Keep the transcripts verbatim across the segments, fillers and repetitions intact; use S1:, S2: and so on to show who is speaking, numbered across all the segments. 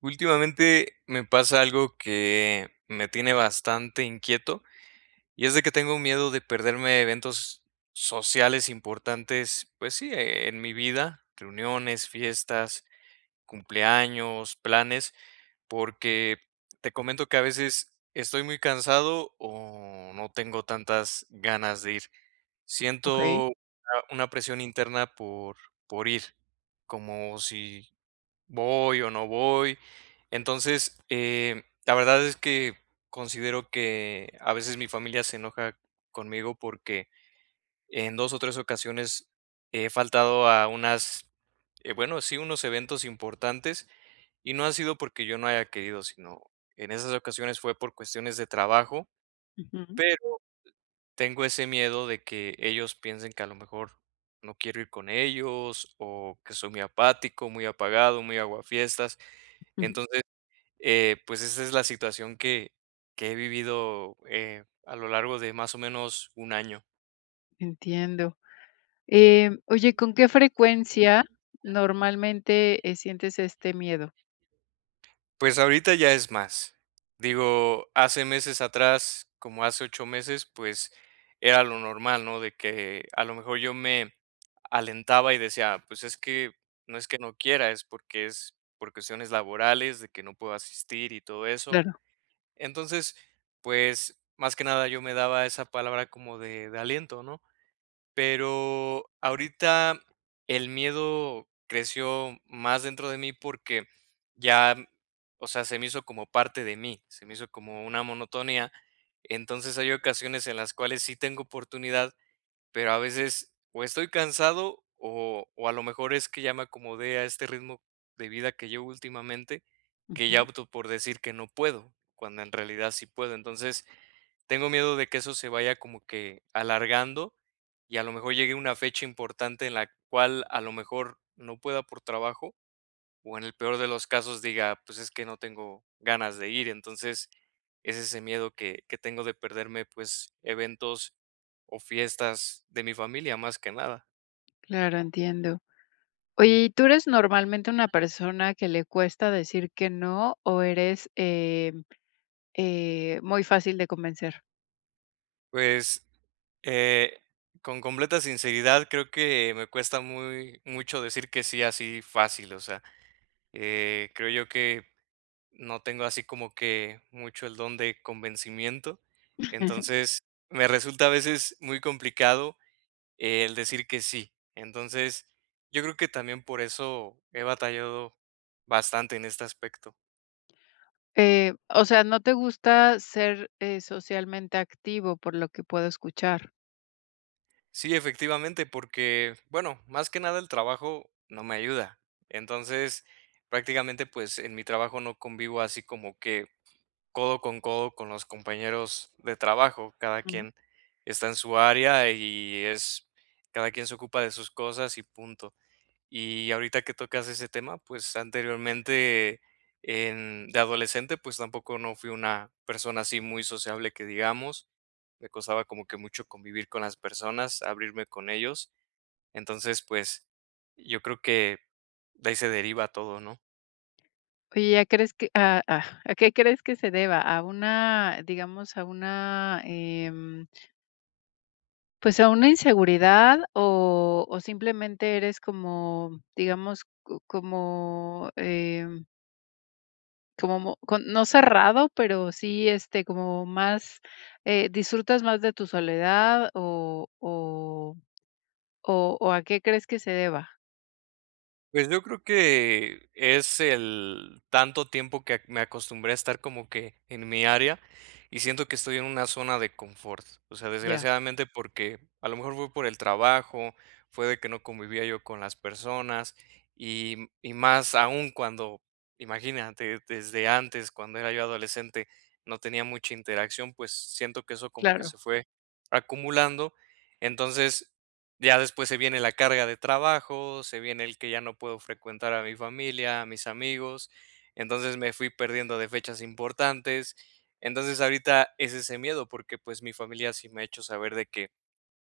S1: Últimamente, me pasa algo que me tiene bastante inquieto y es de que tengo un miedo de perderme eventos sociales importantes, pues, sí, e en mi vida, reuniones, fiestas, cumpleaños, planes, porque te comento que, a veces, estoy muy cansado o no tengo tantas ganas de ir.
S2: Okey.
S1: Siento, eh, una presión interna por por ir, como si, ¿voy o no voy? Entonces, eh, la verdad es que considero que, a veces, mi familia se enoja conmigo, porque en dos o tres ocasiones he faltado a unas, eh, bueno, sí, unos eventos importantes y no ha sido porque yo no haya querido, sino, en esas ocasiones fue por cuestiones de trabajo.
S2: Ujú.
S1: Pero tengo ese miedo de que ellos piensen que, a lo mejor, no quiero ir con ellos o que soy muy apático, muy apagado, muy aguafiestas.
S2: Ujú.
S1: Entonces, eh, pues, esa es la situación que que he vivido, eh, a lo largo de, más o menos, un año.
S2: Entiendo, eh, oye, ¿con qué frecuencia, normalmente, eh, sientes este miedo?
S1: Pues, ahorita ya es más, digo, hace meses atrás, como hace ocho meses, pues, era lo normal, ¿no?, de que a lo mejor yo me alentaba y decía, pues, es que no es que no quiera, es porque, es por cuestiones laborales de que no puedo asistir y todo eso.
S2: Claro.
S1: Entonces, pues, más que nada, yo me daba esa palabra como de de aliento, ¿no? Pero ahorita, el miedo creció más dentro de mí porque, ya, o sea, se me hizo como parte de mí, se me hizo como una monotonía. Entonces hay ocasiones en las cuales sí tengo oportunidad, pero a veces, o estoy cansado, o o a lo mejor es que ya me acomodé a este ritmo de vida que llevo últimamente, que ya
S2: Ujú.
S1: opto por decir que no puedo, cuando en realidad sí puedo, entonces, tengo miedo de que eso se vaya como que alargando, y a lo mejor llegue una fecha importante en la cual a lo mejor no pueda por trabajo. O en el peor de los casos diga, pues, es que no tengo ganas de ir, entonces, es ese miedo que que tengo de perderme, pues, eventos o fiestas de mi familia, más que nada.
S2: Claro, entiendo. Oye, ¿y tú eres normalmente una persona que le cuesta decir que no? O, ¿eres eh eh, muy fácil de convencer?
S1: Pues, eh, con completa sinceridad, creo que me cuesta muy mucho decir que sí, así fácil, o sea, eh, creo yo que no tengo así como que mucho el don de convencimiento. Entonces, me resulta a veces muy complicado el decir que sí. Entonces, yo creo que también por eso he batallado bastante en este aspecto.
S2: Eh, o sea, no te gusta, ser, eh, socialmente activo, por lo que puedo escuchar.
S1: Sí, efectivamente, porque, bueno, más que nada el trabajo, no me ayuda. Entonces, prácticamente, pues, en mi trabajo no convivo así como que codo con codo con los compañeros de trabajo, cada quien, está en su área y es cada quien se ocupa de sus cosas y punto. Y, ahorita que tocas ese tema, pues, anteriormente, en de adolescente, pues, tampoco no fui una persona así muy sociable que digamos, me costaba como que mucho convivir con las personas, abrirme con ellos, entonces, pues, yo creo que de ahí se deriva todo, ¿no?
S2: Oye, ¿a crees que a ah a qué crees que se deba? A una, digamos a una em Pues a una inseguridad o o simplemente eres como, digamos, cu como em Como no cerrado, pero sí, este, como más, eh, ¿disfrutas más de tu soledad o o o o a qué crees que se deba?
S1: Pues yo creo que es el tanto tiempo que me acostumbré a estar como que en mi área y siento que estoy en una zona de confort. O sea,
S2: Ya.
S1: desgraciadamente, porque a lo mejor fue por el trabajo, fue de que no convivía yo con las personas y y más aún cuando, imagínate, desde antes, cuando era yo adolescente, no tenía mucha interacción, pues siento que eso como que
S2: Claro.
S1: se fue acumulando, entonces, ya después se viene la carga de trabajo, se viene el que ya no puedo frecuentar a mi familia, a mis amigos, entonces me fui perdiendo de fechas importantes, entonces ahorita es ese miedo porque pues mi familia sí me ha hecho saber de que,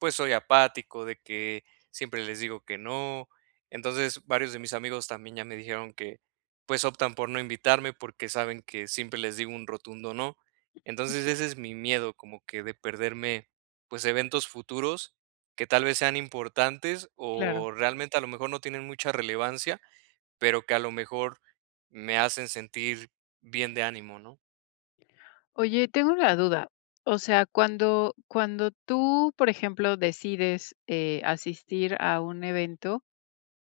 S1: pues soy apático, de que siempre les digo que no, entonces, varios de mis amigos también ya me dijeron que pues optan por no invitarme porque saben que siempre les digo un rotundo, no, entonces ese es mi miedo como que de perderme, pues eventos futuros. Que tal vez sean importantes
S2: Claro.
S1: o realmente a lo mejor no tienen mucha relevancia, pero que a lo mejor me hacen sentir bien de ánimo, ¿no?
S2: Oye, tengo una duda, o sea, cuando cuando tú por ejemplo decides, eh, asistir a un evento,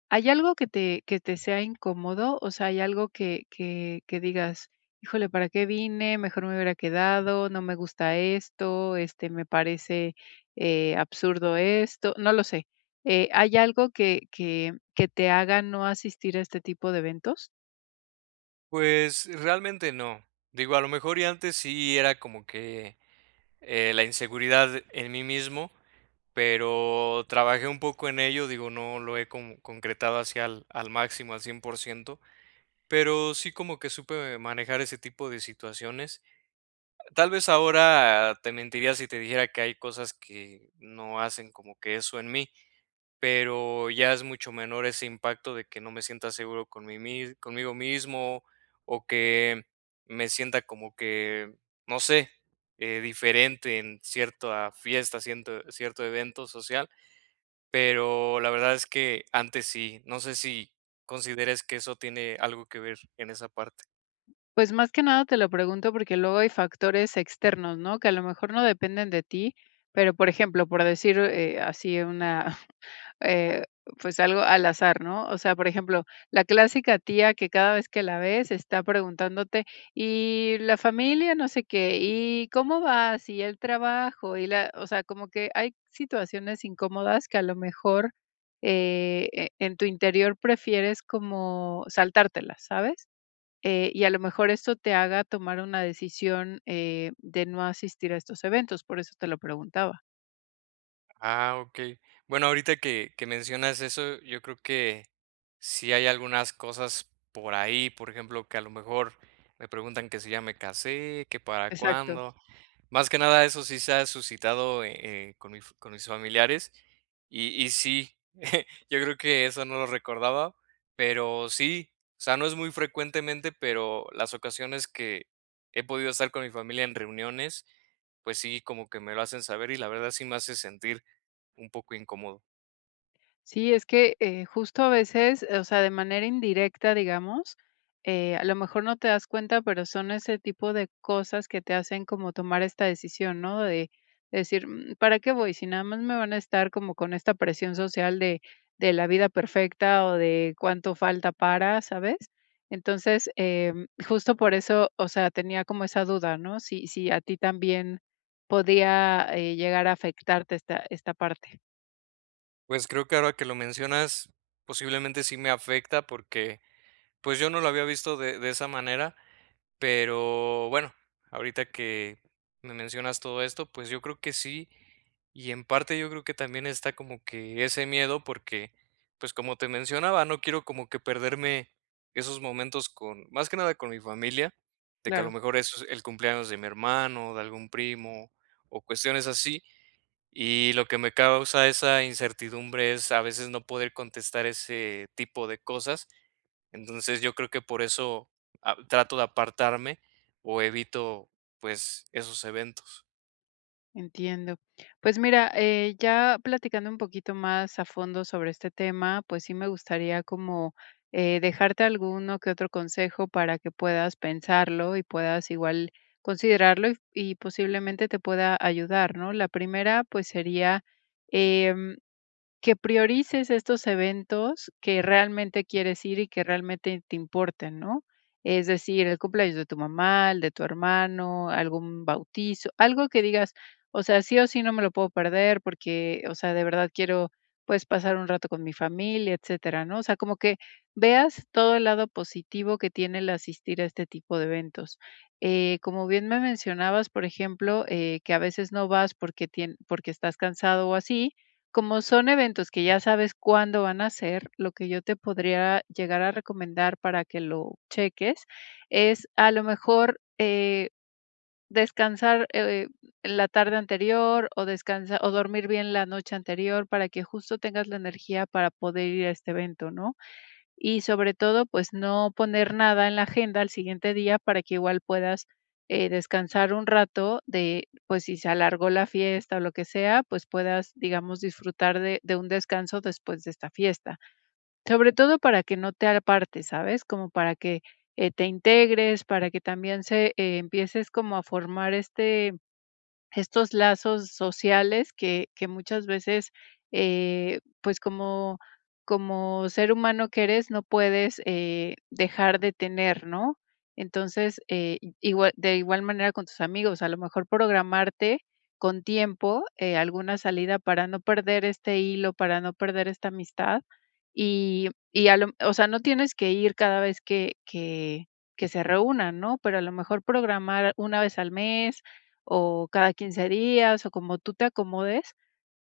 S2: ¿hay algo que te que te sea incómodo? O sea, hay algo que que que digas, híjole, ¿para qué vine? Mejor me hubiera quedado, no me gusta esto, este, me parece, eh, absurdo esto. No lo sé, eh, ¿hay algo que que que te haga no asistir a este tipo de eventos?
S1: Pues, realmente no, digo, a lo mejor y antes sí era como que, eh, la inseguridad en mí mismo, pero, trabajé un poco en ello, digo, no lo he como concretado así al al máximo, al cien por ciento pero sí, como que supe manejar ese tipo de situaciones, tal vez, ahora te mentiría si te dijera que hay cosas que no hacen como que eso en mí, pero ya es mucho menor ese impacto de que no me sienta seguro con mi mis conmigo mismo o que me sienta como que, no sé, eh, diferente en cierta fiesta, cierto cierto evento social. Pero, la verdad es que antes sí, no sé, si consideres que eso tiene algo que ver en esa parte.
S2: Pues, más que nada, te lo pregunto porque luego hay factores externos, ¿no? Que a lo mejor no dependen de ti, pero, por ejemplo, por decir así una eh, pues, algo al azar, ¿no? O sea, por ejemplo, la clásica tía que cada vez que la ves está preguntándote: "¿Y la familia, no sé qué, y cómo vas? ¿Y el trabajo? Y la", o sea, como que hay situaciones incómodas que a lo mejor, eh, en tu interior prefieres como saltártelas, ¿sabes? Eh, y a lo mejor eso te haga tomar una decisión, eh, de no asistir a estos eventos, por eso te lo preguntaba.
S1: Ah okey. Bueno, ahorita que que mencionas eso, yo creo que sí hay algunas cosas por ahí, por ejemplo, que a lo mejor me preguntan que si ya me casé, que para
S2: Exacto.
S1: cuándo, más que nada, eso sí se ha suscitado, eh eh, con mis con mis familiares y y sí, yo creo que eso no lo recordaba, pero sí, o sea, no es muy frecuentemente, pero las ocasiones que he podido estar con mi familia en reuniones, pues sí, como que me lo hacen saber y la verdad, sí me hace sentir un poco incómodo.
S2: Sí, es que, eh, justo a veces, o sea, de manera indirecta, digamos, eh, a lo mejor no te das cuenta, pero, son ese tipo de cosas que te hacen como tomar esta decisión, ¿no? De decir, mm, ¿para qué voy, si nada más me van a estar como con esta presión social de de la vida perfecta, o de cuánto falta para, ¿sabes? Entonces, em justo por eso, o sea, tenía como esa duda, ¿no? Si si a ti también podía, eh, llegar a afectarte esta esta parte.
S1: Pues, creo que ahora que lo mencionas, posiblemente sí me afecta, porque, pues, yo no lo había visto de de esa manera, pero bueno, ahorita que me mencionas todo esto, pues yo creo que sí, y en parte yo creo que también está como que ese miedo, porque, pues, como te mencionaba, no quiero como que perderme esos momentos con más que nada con mi familia, de que a lo
S2: Claro.
S1: mejor eso, es el cumpleaños de mi hermano, de algún primo o cuestiones así. Y lo que me causa esa incertidumbre es a veces no poder contestar ese tipo de cosas, entonces yo creo que por eso, ah, trato de apartarme o evito, pues, esos eventos.
S2: Entiendo. Pues mira, eh ya platicando un poquito más a fondo sobre este tema, pues sí me gustaría como eh, dejarte alguno que otro consejo para que puedas pensarlo y puedas igual considerarlo y posiblemente te pueda ayudar, ¿no? La primera, pues sería em, que priorices estos eventos que realmente quieres ir y que realmente te importen, ¿no? Es decir, el cumpleaños de tu mamá, el de tu hermano, algún bautizo algo que digas: "O sea, sí o sí, no me lo puedo perder porque, o sea, de verdad quiero, pues pasar un rato con mi familia". Etcétera, ¿no? O sea, como que veas todo el lado positivo que tiene el asistir a este tipo de eventos. Eh, como bien me mencionabas, por ejemplo, eh que a veces no vas porque tien porque estás cansado o así, como son eventos que ya sabes cuándo van a ser, lo que yo te podría llegar a recomendar para que lo cheques es, a lo mejor, eh, descansar, eh, en la tarde anterior o descansar o dormir bien la noche anterior para que justo tengas la energía para poder ir a este evento, ¿no? Y sobre todo, pues no poner nada en la agenda al siguiente día para que igual puedas, eh, descansar un rato de pues si se alargó la fiesta o lo que sea, pues puedas, digamos, disfrutar de de un descanso después de esta fiesta. Sobre todo para que no te apartes, ¿sabes? Como para que eh, te integres, para que también se empieces como a formar este estos lazos sociales que que muchas veces, eh pues como, como ser humano que eres, no puedes eh, dejar de tener, ¿no? Entonces, eh, igual de igual manera con tus amigos, a lo mejor programarte, con tiempo eh, alguna salida para no perder este hilo, para no perder esta amistad. Y y a lo o sea, no tienes que ir cada vez que que que se reúnan, ¿no? Pero a lo mejor programar una vez al mes o cada quince días o como tú te acomodes,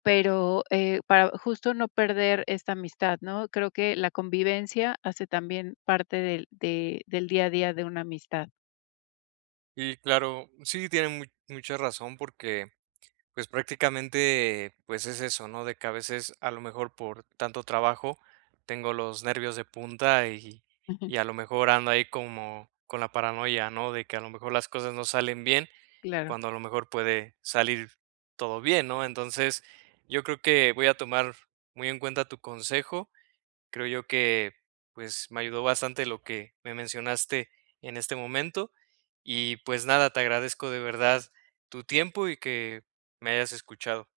S2: pero eh, para justo no perder esta amistad, ¿no? Creo que la convivencia hace también parte del de del día a día de una amistad.
S1: Y, claro sí, tiene mu mucha razón porque, pues prácticamente, pues es eso, ¿no? De que a veces a lo mejor por tanto trabajo tengo los nervios de punta y
S2: Ujú.
S1: y a lo mejor ando ahí como con la paranoia, ¿no? De que a lo mejor las cosas no salen bien,
S2: Claro.
S1: cuando a lo mejor puede salir todo bien, ¿no? Entonces, yo creo que voy a tomar muy en cuenta tu consejo. Creo yo que, pues me ayudó bastante lo que me mencionaste en este momento. Y pues nada, te agradezco de verdad tu tiempo y que me hayas escuchado.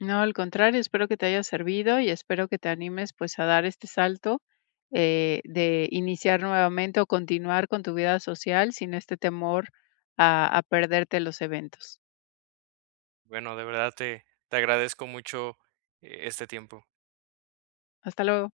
S2: No, al contrario, espero que te haya servido y espero que te animes, pues a dar este salto, eh, de iniciar nuevamente o continuar con tu vida social sin este temor a a perderte los eventos.
S1: Bueno, de verdad te, te agradezco mucho e este tiempo.
S2: Hasta luego.